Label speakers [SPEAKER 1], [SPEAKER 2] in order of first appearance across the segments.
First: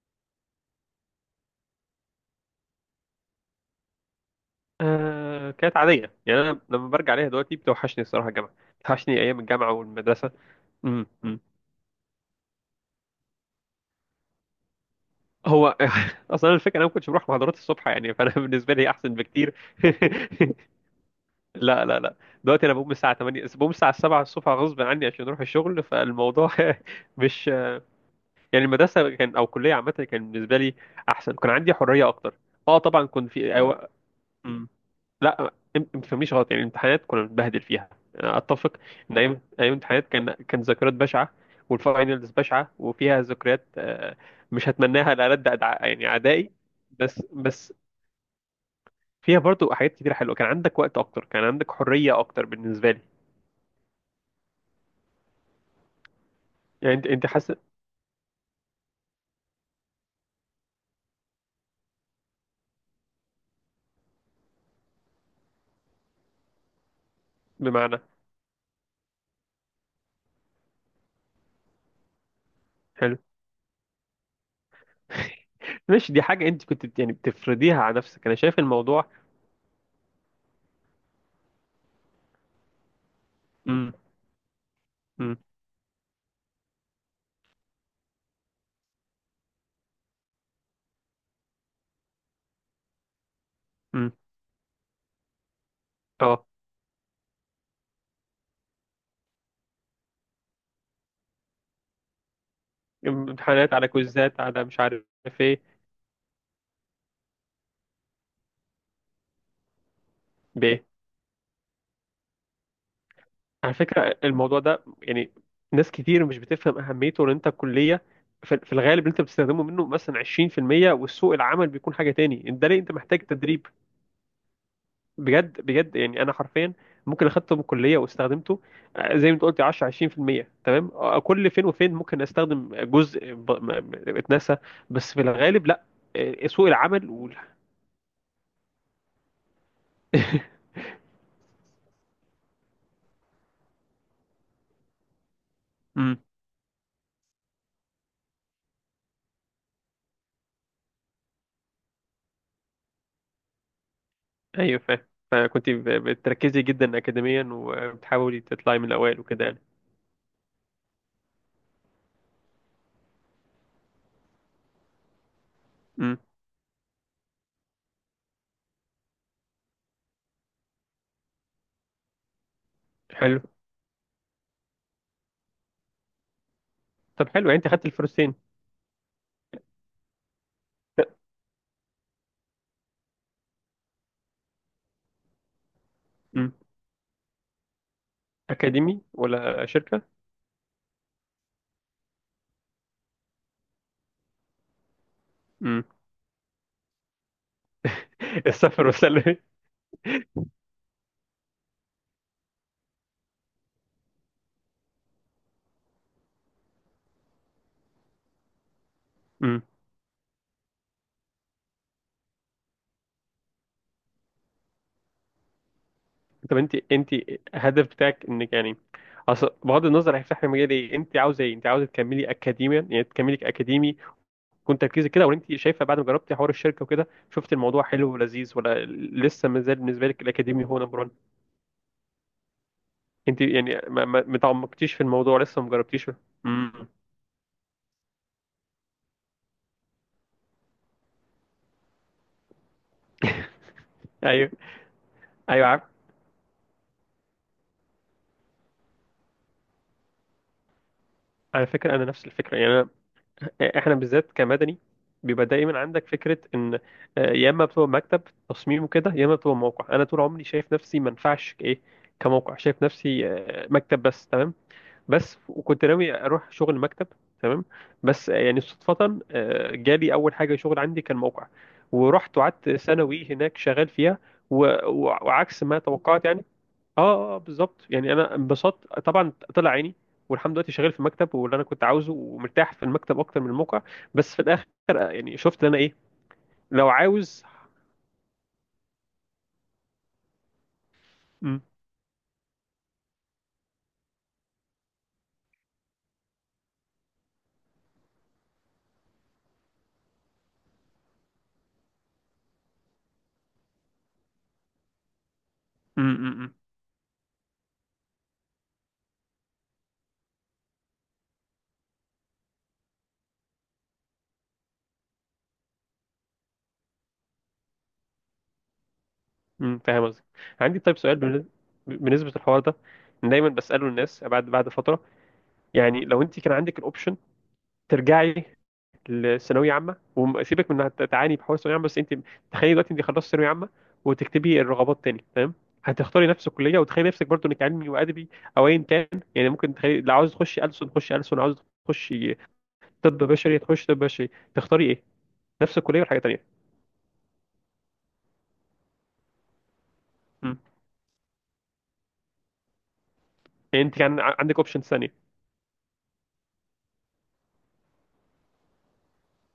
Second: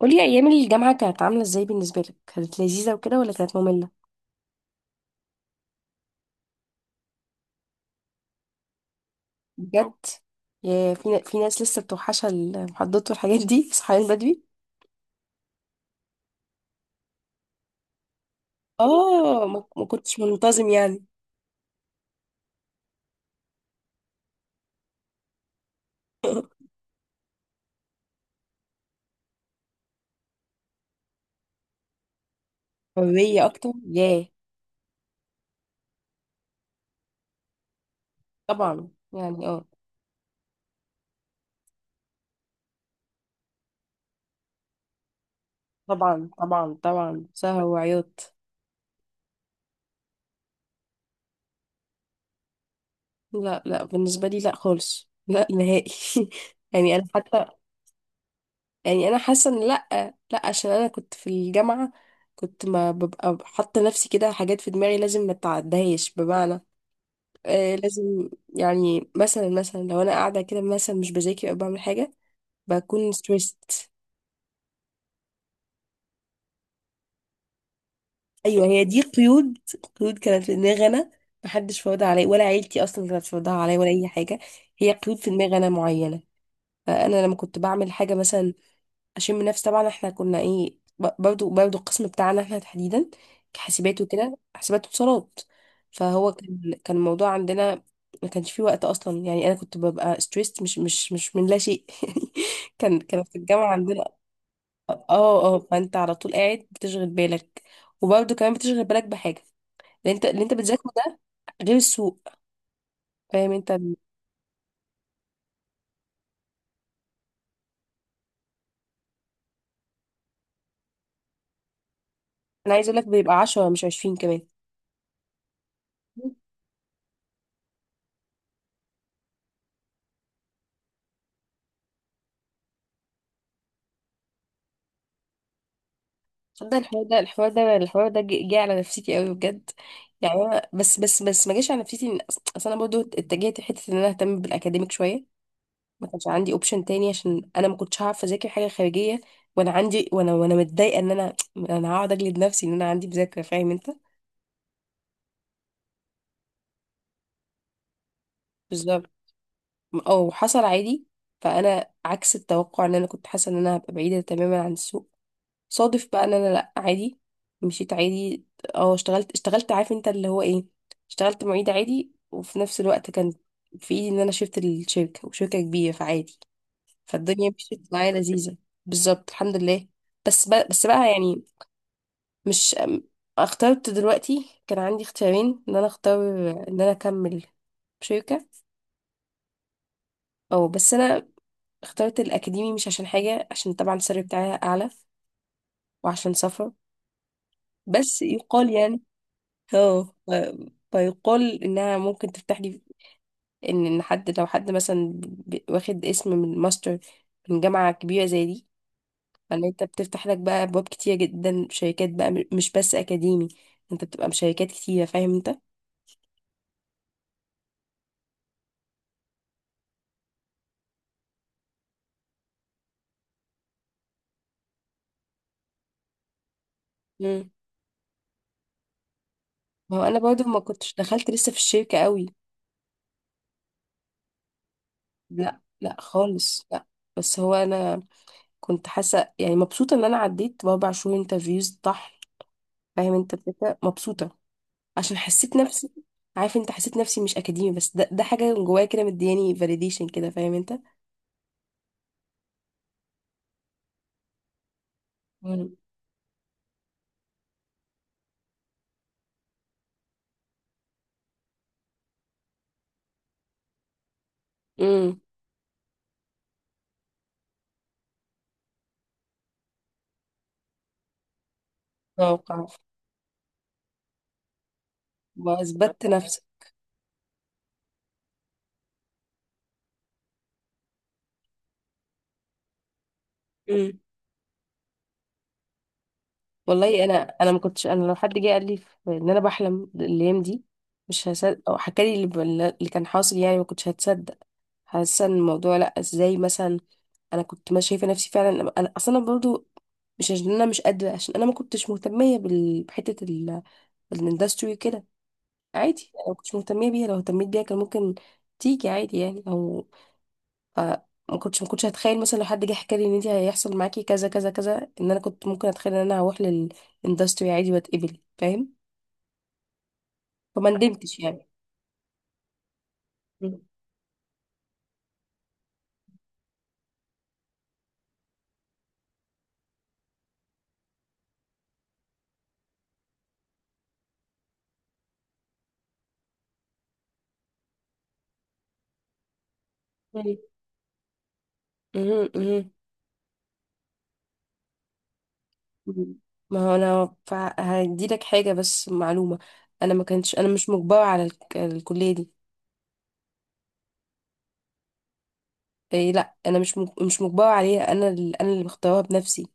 [SPEAKER 1] قولي، ايام الجامعه كانت عامله ازاي بالنسبه لك؟ كانت لذيذه وكده ولا كانت ممله؟
[SPEAKER 2] آه، كانت عادية يعني. أنا لما برجع عليها دلوقتي بتوحشني الصراحة الجامعة، بتوحشني أيام الجامعة
[SPEAKER 1] بجد؟
[SPEAKER 2] والمدرسة.
[SPEAKER 1] يا في
[SPEAKER 2] أمم.
[SPEAKER 1] ناس لسه بتوحشها المحاضرات والحاجات دي صحيان بدري؟
[SPEAKER 2] هو أصلا الفكرة أنا ما كنتش بروح محاضرات الصبح يعني، فأنا بالنسبة لي أحسن
[SPEAKER 1] اه
[SPEAKER 2] بكتير.
[SPEAKER 1] ما كنتش منتظم يعني.
[SPEAKER 2] لا لا لا، دلوقتي أنا بقوم الساعة 8، بقوم الساعة 7 الصبح غصب عني عشان أروح الشغل، فالموضوع مش يعني. المدرسة كان أو الكلية عامة كان بالنسبة لي أحسن، كان عندي حرية أكتر. أه طبعا كنت
[SPEAKER 1] حريه
[SPEAKER 2] في
[SPEAKER 1] اكتر ياه.
[SPEAKER 2] مم. لا، ما تفهمنيش غلط، يعني الامتحانات كنا بنتبهدل فيها. أنا اتفق
[SPEAKER 1] طبعا
[SPEAKER 2] ان ايام
[SPEAKER 1] يعني
[SPEAKER 2] ايام الامتحانات كان ذكريات بشعه، والفاينلز بشعه وفيها ذكريات، مش هتمناها لألد يعني
[SPEAKER 1] طبعا
[SPEAKER 2] اعدائي.
[SPEAKER 1] طبعا
[SPEAKER 2] بس
[SPEAKER 1] طبعا، سهر
[SPEAKER 2] بس
[SPEAKER 1] وعياط.
[SPEAKER 2] فيها برضو حاجات كتير حلوه، كان عندك وقت اكتر، كان عندك حريه اكتر بالنسبه لي.
[SPEAKER 1] لا لا، بالنسبه لي لا خالص لا نهائي.
[SPEAKER 2] يعني
[SPEAKER 1] يعني انا
[SPEAKER 2] انت
[SPEAKER 1] حتى
[SPEAKER 2] حاسس
[SPEAKER 1] يعني انا حاسه ان لا. لا، عشان انا كنت في الجامعه كنت ما ببقى حاطه نفسي كده، حاجات في دماغي لازم ما اتعدهاش، بمعنى
[SPEAKER 2] بمعنى؟
[SPEAKER 1] لازم، يعني مثلا لو انا قاعده كده مثلا مش بذاكر او بعمل حاجه، بكون
[SPEAKER 2] حلو،
[SPEAKER 1] ستريسد.
[SPEAKER 2] مش دي حاجه انت كنت يعني بتفرضيها على نفسك؟ انا شايف
[SPEAKER 1] ايوه هي دي
[SPEAKER 2] الموضوع.
[SPEAKER 1] قيود. قيود كانت في دماغي انا، محدش فرضها عليا، ولا عيلتي اصلا كانت فرضها عليا ولا
[SPEAKER 2] امم
[SPEAKER 1] اي حاجه. هي قيود في
[SPEAKER 2] امم
[SPEAKER 1] دماغي انا معينه، فانا لما كنت بعمل حاجه مثلا اشم نفس. طبعا احنا كنا ايه، برضو القسم بتاعنا احنا تحديدا كحاسبات
[SPEAKER 2] امم
[SPEAKER 1] وكده، حاسبات واتصالات، فهو
[SPEAKER 2] اه
[SPEAKER 1] كان الموضوع عندنا ما كانش فيه وقت اصلا. يعني انا كنت ببقى ستريسد مش من لا شيء يعني. كان في الجامعه
[SPEAKER 2] امتحانات على
[SPEAKER 1] عندنا.
[SPEAKER 2] كويزات على مش عارف
[SPEAKER 1] اه اه،
[SPEAKER 2] ايه
[SPEAKER 1] فانت على طول قاعد بتشغل بالك، وبرضو كمان بتشغل بالك بحاجه، اللي انت
[SPEAKER 2] بيه.
[SPEAKER 1] بتذاكره ده، غير السوق. فاهم انت.
[SPEAKER 2] على فكرة، الموضوع ده يعني ناس كتير مش بتفهم أهميته، لأن أنت الكلية في الغالب اللي أنت بتستخدمه منه مثلا 20%، والسوق العمل بيكون حاجة تاني، ده
[SPEAKER 1] انا
[SPEAKER 2] ليه
[SPEAKER 1] عايز
[SPEAKER 2] أنت
[SPEAKER 1] اقول لك
[SPEAKER 2] محتاج
[SPEAKER 1] بيبقى
[SPEAKER 2] تدريب.
[SPEAKER 1] 10 مش 20 كمان.
[SPEAKER 2] بجد بجد، يعني أنا حرفيا ممكن أخدته من الكلية واستخدمته، زي ما أنت قلت 10 20%، تمام. كل فين وفين ممكن أستخدم جزء اتنسى، بس في الغالب لأ. سوق
[SPEAKER 1] ده الحوار
[SPEAKER 2] العمل
[SPEAKER 1] ده
[SPEAKER 2] وال...
[SPEAKER 1] الحوار ده الحوار ده جه على نفسيتي قوي بجد. يعني أنا بس ما جاش على نفسيتي اصل انا برضو اتجهت لحته ان انا اهتم بالاكاديميك شويه. ما
[SPEAKER 2] مم.
[SPEAKER 1] كانش عندي اوبشن تاني عشان انا ما كنتش هعرف اذاكر حاجه خارجيه وانا عندي، وانا متضايقه ان انا هقعد اجلد نفسي ان انا عندي مذاكره. فاهم انت.
[SPEAKER 2] أيوه فاهم. فكنت بتركزي جدا أكاديميا وبتحاولي تطلعي من
[SPEAKER 1] بالظبط
[SPEAKER 2] الأوائل وكده يعني.
[SPEAKER 1] او حصل عادي. فانا عكس التوقع، ان انا كنت حاسه ان انا هبقى بعيده تماما عن السوق. صادف
[SPEAKER 2] مم.
[SPEAKER 1] بقى ان انا لا، عادي، مشيت عادي. اه، اشتغلت عارف انت اللي هو ايه، اشتغلت معيد عادي، وفي نفس الوقت كان
[SPEAKER 2] حلو.
[SPEAKER 1] في ايدي ان انا شفت الشركة، وشركة كبيرة، فعادي،
[SPEAKER 2] طب حلو،
[SPEAKER 1] فالدنيا
[SPEAKER 2] يعني انت خدت
[SPEAKER 1] مشيت معايا
[SPEAKER 2] الفلوسين.
[SPEAKER 1] لذيذة. بالظبط الحمد لله. بس بقى يعني مش ام- اخترت دلوقتي، كان عندي اختيارين ان انا اختار
[SPEAKER 2] امم
[SPEAKER 1] ان انا اكمل شركة
[SPEAKER 2] اكاديمي ولا شركه؟
[SPEAKER 1] او، بس انا اخترت الاكاديمي. مش عشان حاجة، عشان طبعا السالري بتاعي اعلى،
[SPEAKER 2] امم
[SPEAKER 1] وعشان سفر، بس يقال
[SPEAKER 2] السفر
[SPEAKER 1] يعني
[SPEAKER 2] والسلة.
[SPEAKER 1] اه ف- فيقال انها ممكن تفتح لي، ان حد، لو حد مثلا واخد اسم من ماستر من جامعة كبيرة زي دي،
[SPEAKER 2] امم
[SPEAKER 1] فان انت بتفتح لك بقى ابواب كتير جدا، شركات بقى مش بس اكاديمي، انت بتبقى بشركات كتيرة. فاهم انت.
[SPEAKER 2] طب انت الهدف بتاعك انك يعني، اصل بغض النظر هيفتح لي مجال ايه، انت عاوزه ايه؟ انت عاوزه تكملي اكاديميا؟ يعني تكملي اكاديمي وكنت تركيزك كده، ولا انت شايفه بعد ما جربتي حوار الشركه وكده،
[SPEAKER 1] مم.
[SPEAKER 2] شفت الموضوع حلو ولذيذ، ولا لسه ما زال
[SPEAKER 1] ما هو
[SPEAKER 2] بالنسبه
[SPEAKER 1] انا
[SPEAKER 2] لك
[SPEAKER 1] برضو ما
[SPEAKER 2] الاكاديمي هو
[SPEAKER 1] كنتش
[SPEAKER 2] نمبر 1؟
[SPEAKER 1] دخلت لسه في الشركة قوي.
[SPEAKER 2] انت يعني ما تعمقتيش في الموضوع،
[SPEAKER 1] لا
[SPEAKER 2] لسه ما
[SPEAKER 1] لا
[SPEAKER 2] جربتيش.
[SPEAKER 1] خالص
[SPEAKER 2] امم
[SPEAKER 1] لا. بس هو انا كنت حاسة يعني مبسوطة ان انا عديت ب4 شهور انترفيوز طحن. فاهم انت الفكرة مبسوطة،
[SPEAKER 2] ايوه
[SPEAKER 1] عشان حسيت
[SPEAKER 2] ايوه، عارف.
[SPEAKER 1] نفسي، عارف انت، حسيت نفسي مش اكاديمي، بس ده حاجه جوايا كده مدياني فاليديشن كده. فاهم انت.
[SPEAKER 2] على فكره انا نفس الفكره يعني، احنا بالذات كمدني بيبقى
[SPEAKER 1] مم.
[SPEAKER 2] دايما عندك فكره ان يا اما بتبقى مكتب تصميم وكده، يا اما بتبقى موقع. انا طول عمري شايف نفسي ما ينفعش ايه كموقع، شايف نفسي مكتب بس، تمام
[SPEAKER 1] امم
[SPEAKER 2] بس. وكنت ناوي اروح شغل مكتب، تمام. بس يعني صدفه جالي اول حاجه شغل عندي كان موقع، ورحت
[SPEAKER 1] اتوقع،
[SPEAKER 2] وقعدت ثانوي هناك شغال فيها، و- وعكس ما
[SPEAKER 1] واثبتت
[SPEAKER 2] توقعت
[SPEAKER 1] نفسي.
[SPEAKER 2] يعني. اه اه، بالظبط يعني. انا انبسطت طبعا، طلع عيني. والحمد لله، دلوقتي شغال في المكتب واللي انا كنت عاوزه، ومرتاح في المكتب اكتر من الموقع،
[SPEAKER 1] امم
[SPEAKER 2] بس في الاخر يعني شفت ان انا ايه لو
[SPEAKER 1] والله انا
[SPEAKER 2] عاوز
[SPEAKER 1] انا ما كنتش، انا لو حد جه قال لي ان انا بحلم الايام دي مش
[SPEAKER 2] م-
[SPEAKER 1] هصدق، او حكى لي اللي كان حاصل يعني ما كنتش هتصدق. حاسه ان الموضوع، لا، ازاي مثلا؟ انا كنت ما شايفه نفسي فعلا، انا اصلا برضو مش عشان انا مش قادره، عشان انا ما كنتش مهتميه الاندستري كده.
[SPEAKER 2] م-
[SPEAKER 1] عادي، لو كنتش
[SPEAKER 2] م-
[SPEAKER 1] مهتمية بيها، لو اهتميت بيها كان ممكن تيجي عادي، يعني او ف ما كنتش هتخيل مثلا لو حد جه حكى لي ان انت هيحصل معاكي كذا كذا كذا، ان انا كنت ممكن اتخيل ان انا هروح للاندستري عادي واتقبل، فاهم.
[SPEAKER 2] فاهم قصدي.
[SPEAKER 1] فما
[SPEAKER 2] عندي طيب سؤال
[SPEAKER 1] ندمتش يعني.
[SPEAKER 2] بالنسبه للحوار ده، دايما
[SPEAKER 1] مم.
[SPEAKER 2] بساله الناس بعد فتره، يعني لو انت كان عندك الاوبشن ترجعي الثانويه عامه، وسيبك من انها تعاني بحوار الثانويه عامه، بس انت تخيلي دلوقتي انت خلصت ثانويه عامه، وتكتبي الرغبات تاني، تمام. هتختاري نفس الكليه؟ وتخيلي نفسك برضو انك علمي وادبي، او ايا كان، يعني ممكن تخيلي لو عاوز
[SPEAKER 1] مم.
[SPEAKER 2] تخشي ألسن، تخشي ألسن، عاوز
[SPEAKER 1] مم.
[SPEAKER 2] تخشي
[SPEAKER 1] مم.
[SPEAKER 2] طب بشري، تخشي طب بشري. تختاري ايه؟ نفس الكليه ولا
[SPEAKER 1] مم.
[SPEAKER 2] حاجه
[SPEAKER 1] ما
[SPEAKER 2] تانيه؟
[SPEAKER 1] هو انا هديلك حاجة بس معلومة، انا ما كنتش، انا
[SPEAKER 2] مم.
[SPEAKER 1] مش مجبرة على الكلية دي.
[SPEAKER 2] يعني انت كان عندك اوبشنز ثانيه.
[SPEAKER 1] إيه لا، انا مش مش مجبرة عليها، انا اللي مختارها بنفسي.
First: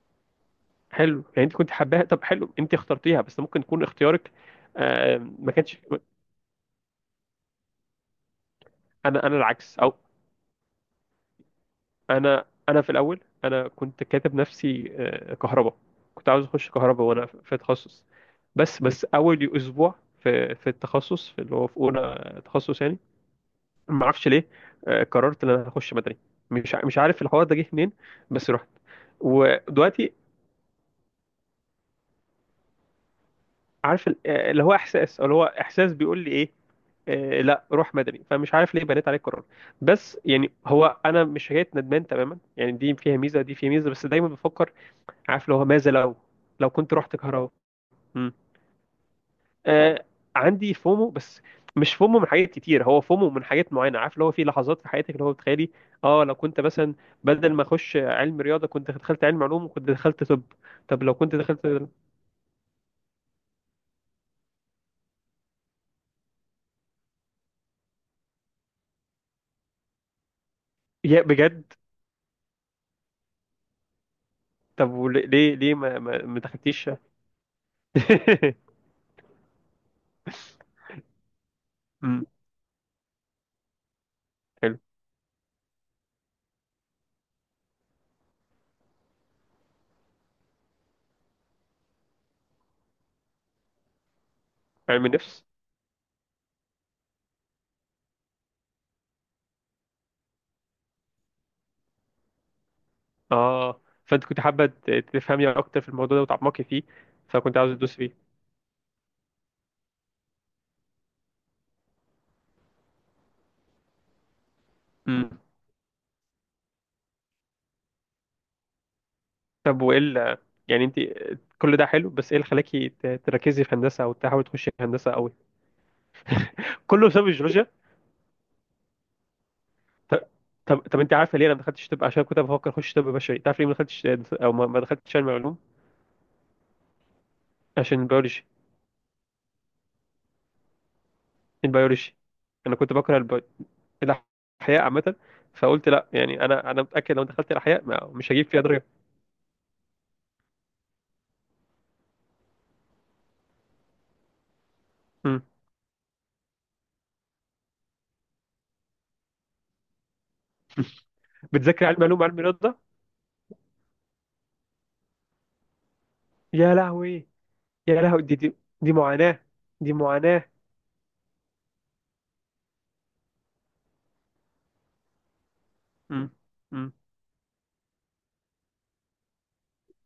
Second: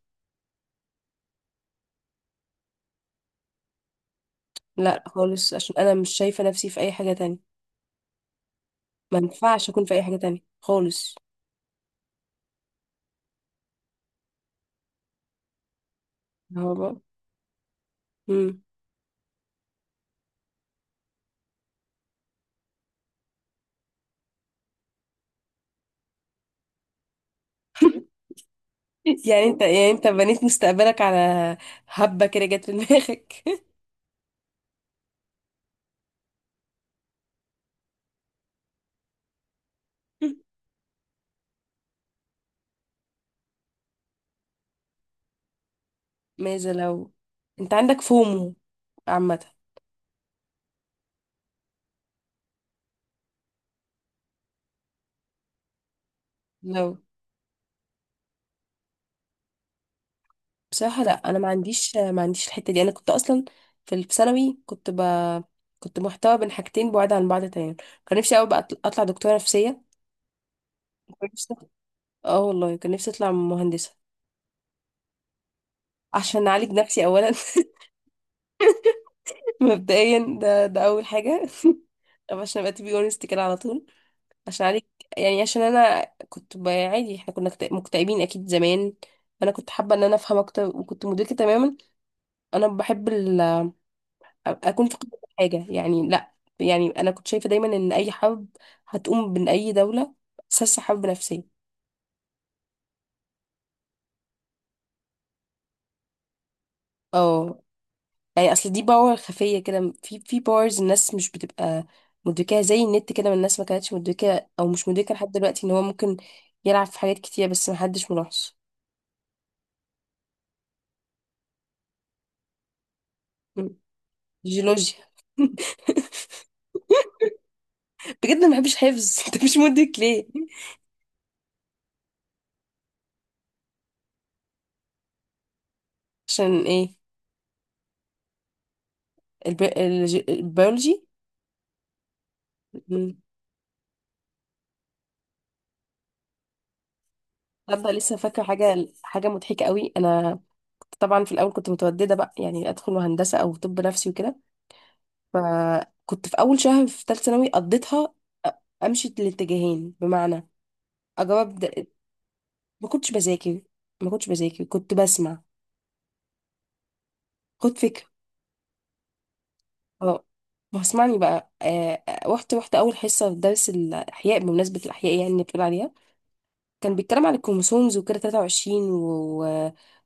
[SPEAKER 2] حلو، يعني انت كنت حباها؟ طب حلو، انت اخترتيها بس ممكن يكون اختيارك.
[SPEAKER 1] لا
[SPEAKER 2] ما
[SPEAKER 1] خالص، عشان
[SPEAKER 2] كانش،
[SPEAKER 1] انا مش شايفة نفسي في اي حاجة تانية، ما
[SPEAKER 2] انا
[SPEAKER 1] ينفعش
[SPEAKER 2] العكس،
[SPEAKER 1] اكون في
[SPEAKER 2] او
[SPEAKER 1] اي حاجه تانية خالص.
[SPEAKER 2] انا في الاول، انا كنت كاتب نفسي كهرباء. كنت عاوز اخش
[SPEAKER 1] هو بقى.
[SPEAKER 2] كهرباء وانا في تخصص،
[SPEAKER 1] مم.
[SPEAKER 2] بس اول اسبوع في التخصص، في اللي هو في اولى تخصص يعني، ما اعرفش ليه قررت ان انا هخش مدني. مش عارف الحوار ده جه منين، بس رحت.
[SPEAKER 1] يعني انت
[SPEAKER 2] ودلوقتي
[SPEAKER 1] بنيت مستقبلك على هبه كده جت في دماغك.
[SPEAKER 2] عارف اللي هو احساس بيقول لي ايه، لا روح مدني، فمش عارف ليه بنيت عليه القرار. بس يعني هو انا مش شايف ندمان تماما يعني، دي فيها ميزه، دي فيها ميزه، بس دايما بفكر عارف لو ماذا لو، لو
[SPEAKER 1] ماذا
[SPEAKER 2] كنت
[SPEAKER 1] لو؟
[SPEAKER 2] رحت كهرباء.
[SPEAKER 1] انت عندك
[SPEAKER 2] مم.
[SPEAKER 1] فومو عامه.
[SPEAKER 2] آه، عندي فومو بس، مش فومو من حاجات كتير، هو فومو من حاجات معينه، عارف اللي هو في لحظات في حياتك اللي هو بتخيلي، اه لو كنت مثلا
[SPEAKER 1] لو
[SPEAKER 2] بدل ما اخش علم رياضه، كنت دخلت علم علوم وكنت دخلت طب.
[SPEAKER 1] بصراحه
[SPEAKER 2] طب
[SPEAKER 1] لا،
[SPEAKER 2] لو كنت
[SPEAKER 1] انا ما
[SPEAKER 2] دخلت،
[SPEAKER 1] عنديش ما عنديش الحته دي، انا كنت اصلا في في ثانوي كنت كنت محتوى بين حاجتين بعاد عن بعض تماما. كان نفسي قوي بقى اطلع دكتوره نفسيه،
[SPEAKER 2] يا
[SPEAKER 1] كان نفسي،
[SPEAKER 2] بجد.
[SPEAKER 1] اه والله كان نفسي اطلع مهندسه.
[SPEAKER 2] طب ليه ما
[SPEAKER 1] عشان اعالج
[SPEAKER 2] دخلتيش؟
[SPEAKER 1] نفسي اولا مبدئيا. ده اول حاجه.
[SPEAKER 2] مم.
[SPEAKER 1] طب عشان ابقى تبي اونست كده على طول، عشان
[SPEAKER 2] حلو،
[SPEAKER 1] عليك، يعني عشان انا كنت عادي احنا كنا مكتئبين اكيد زمان. انا كنت حابه ان انا افهم اكتر، وكنت مدركه تماما انا بحب اكون في
[SPEAKER 2] علم
[SPEAKER 1] قمه
[SPEAKER 2] النفس.
[SPEAKER 1] حاجه، يعني لا. يعني انا كنت شايفه دايما ان اي حرب هتقوم من اي دوله اساسها حرب نفسيه.
[SPEAKER 2] اه، فانت كنت حابه تفهمي اكتر في الموضوع ده وتعمقي فيه، فكنت
[SPEAKER 1] اه.
[SPEAKER 2] عاوز تدوس
[SPEAKER 1] يعني اصل دي باور خفيه كده، في باورز الناس مش بتبقى مدركاها، زي النت كده، ما الناس ما كانتش مدركه او مش مدركه
[SPEAKER 2] فيه.
[SPEAKER 1] لحد دلوقتي ان هو ممكن يلعب في حاجات كتير بس محدش ملاحظ.
[SPEAKER 2] طب وايه يعني انت، كل ده حلو بس ايه اللي خلاكي تركزي في هندسه، او تحاولي تخشي
[SPEAKER 1] جيولوجيا.
[SPEAKER 2] هندسه قوي؟ كله بسبب الجيولوجيا.
[SPEAKER 1] بجد، أنا ما بحبش حفظ انت مش مدرك ليه؟
[SPEAKER 2] ط- طب انت عارفه ليه انا ما دخلتش طب عشان كنت بفكر اخش طب بشري؟ تعرف ليه ما دخلتش، او ما دخلتش علم علوم؟
[SPEAKER 1] عشان ايه؟
[SPEAKER 2] عشان البيولوجي،
[SPEAKER 1] البيولوجي.
[SPEAKER 2] البيولوجي. انا كنت
[SPEAKER 1] مم.
[SPEAKER 2] بكره البي... الاحياء عامه، فقلت لا، يعني انا متاكد لو دخلت الاحياء
[SPEAKER 1] تصدق لسه
[SPEAKER 2] مش
[SPEAKER 1] فاكره
[SPEAKER 2] هجيب فيها درجه.
[SPEAKER 1] حاجه، حاجه مضحكه قوي. انا طبعا في الاول كنت متودده بقى، يعني ادخل هندسه او طب نفسي وكده.
[SPEAKER 2] امم
[SPEAKER 1] فكنت في اول شهر في ثالثه ثانوي قضيتها امشي الاتجاهين، بمعنى اجاوب
[SPEAKER 2] بتذاكر علم علوم علم رياضه.
[SPEAKER 1] ما كنتش بذاكر ما كنتش بذاكر كنت بسمع.
[SPEAKER 2] يا لهوي
[SPEAKER 1] خد
[SPEAKER 2] يا
[SPEAKER 1] فكره.
[SPEAKER 2] لهوي، دي معاناه دي
[SPEAKER 1] اه
[SPEAKER 2] معاناه
[SPEAKER 1] ما اسمعني بقى، رحت اول حصه في درس الاحياء بمناسبه الاحياء يعني اللي بتقول عليها،
[SPEAKER 2] امم امم
[SPEAKER 1] كان بيتكلم عن الكروموسومز وكده 23 و...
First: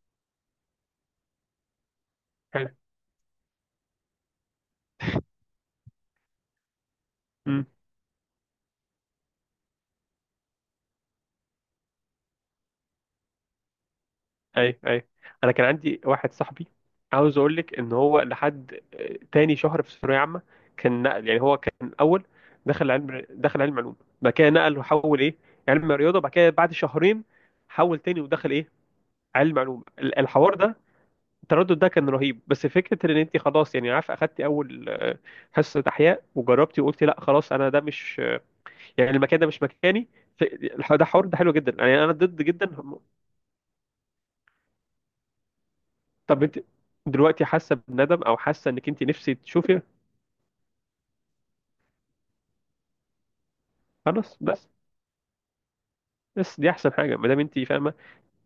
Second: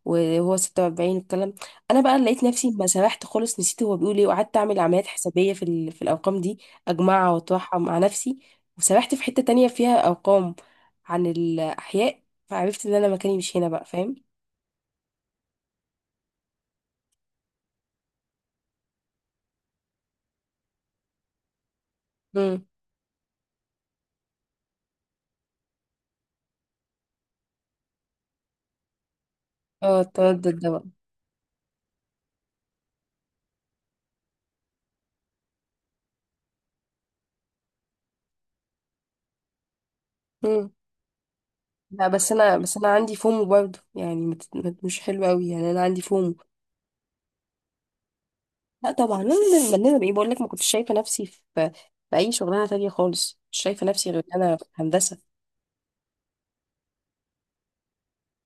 [SPEAKER 1] و- وهو 46 والكلام. انا بقى لقيت نفسي ما سرحت خالص، نسيت هو بيقول ايه، وقعدت اعمل عمليات حسابيه في الارقام دي، اجمعها
[SPEAKER 2] حلو.
[SPEAKER 1] واطرحها مع نفسي، وسرحت في حته تانية فيها ارقام عن الاحياء، فعرفت ان انا مكاني مش هنا بقى. فاهم.
[SPEAKER 2] اي اي، انا كان عندي واحد صاحبي، عاوز اقول لك ان هو لحد تاني شهر في ثانويه عامه كان نقل، يعني هو كان اول
[SPEAKER 1] امم
[SPEAKER 2] دخل علم علوم، بعد كده نقل وحول ايه علم رياضه، بعد كده بعد شهرين حول تاني ودخل ايه علم علوم.
[SPEAKER 1] اه التردد
[SPEAKER 2] الحوار
[SPEAKER 1] ده
[SPEAKER 2] ده،
[SPEAKER 1] بقى.
[SPEAKER 2] التردد ده كان رهيب. بس فكره ان انت خلاص يعني عارف، اخدتي اول حصه احياء وجربتي وقلتي لا خلاص، انا ده مش يعني المكان ده مش مكاني. ف-
[SPEAKER 1] امم
[SPEAKER 2] ده حوار ده حلو جدا يعني،
[SPEAKER 1] لا،
[SPEAKER 2] انا
[SPEAKER 1] بس
[SPEAKER 2] ضد
[SPEAKER 1] انا
[SPEAKER 2] جدا.
[SPEAKER 1] بس انا عندي فومو برضه، يعني مش حلو قوي يعني، انا عندي فومو.
[SPEAKER 2] طب انت دلوقتي حاسه بندم او حاسه انك
[SPEAKER 1] لا
[SPEAKER 2] انت
[SPEAKER 1] طبعا
[SPEAKER 2] نفسي
[SPEAKER 1] لازم
[SPEAKER 2] تشوفي؟
[SPEAKER 1] بننا بايه، بقول لك ما كنتش شايفه نفسي في في اي شغلانه تانية خالص، مش شايفه نفسي غير
[SPEAKER 2] خلاص،
[SPEAKER 1] إن انا في
[SPEAKER 2] بس
[SPEAKER 1] هندسه.
[SPEAKER 2] بس دي احسن حاجه ما دام انت فاهمه،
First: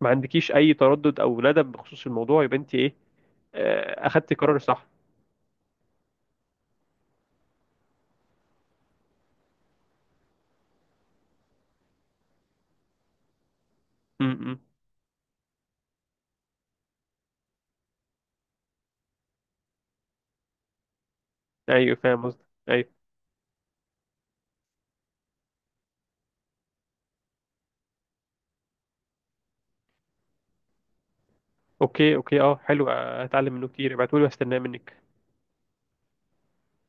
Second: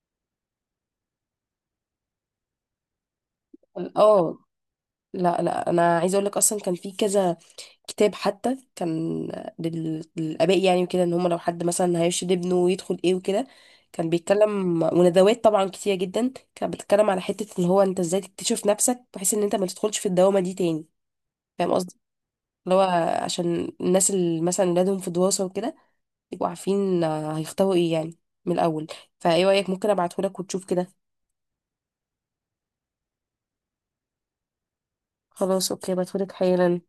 [SPEAKER 2] ما عندكيش اي تردد او ندم بخصوص الموضوع، يبقى انت ايه اخدتي
[SPEAKER 1] اه.
[SPEAKER 2] قرار صح.
[SPEAKER 1] لا لا، انا عايزه اقول لك اصلا كان في كذا كتاب حتى كان للاباء يعني وكده، ان هم لو حد مثلا هيرشد ابنه ويدخل ايه وكده. كان
[SPEAKER 2] امم
[SPEAKER 1] بيتكلم، وندوات طبعا كتير جدا كانت بتتكلم على حته ان هو انت ازاي تكتشف نفسك بحيث ان انت ما تدخلش في الدوامه دي تاني. فاهم قصدي.
[SPEAKER 2] ايوه فاهم قصدك،
[SPEAKER 1] اللي هو
[SPEAKER 2] ايوه.
[SPEAKER 1] عشان الناس اللي مثلا ولادهم في دراسه وكده يبقوا عارفين هيختاروا ايه يعني من الاول. فايه رايك ممكن ابعتهولك وتشوف كده؟
[SPEAKER 2] اوكي اوكي، اه، حلو، هتعلم منه كتير، ابعتولي واستناه منك.
[SPEAKER 1] خلاص اوكي، ابعتهولك حالا.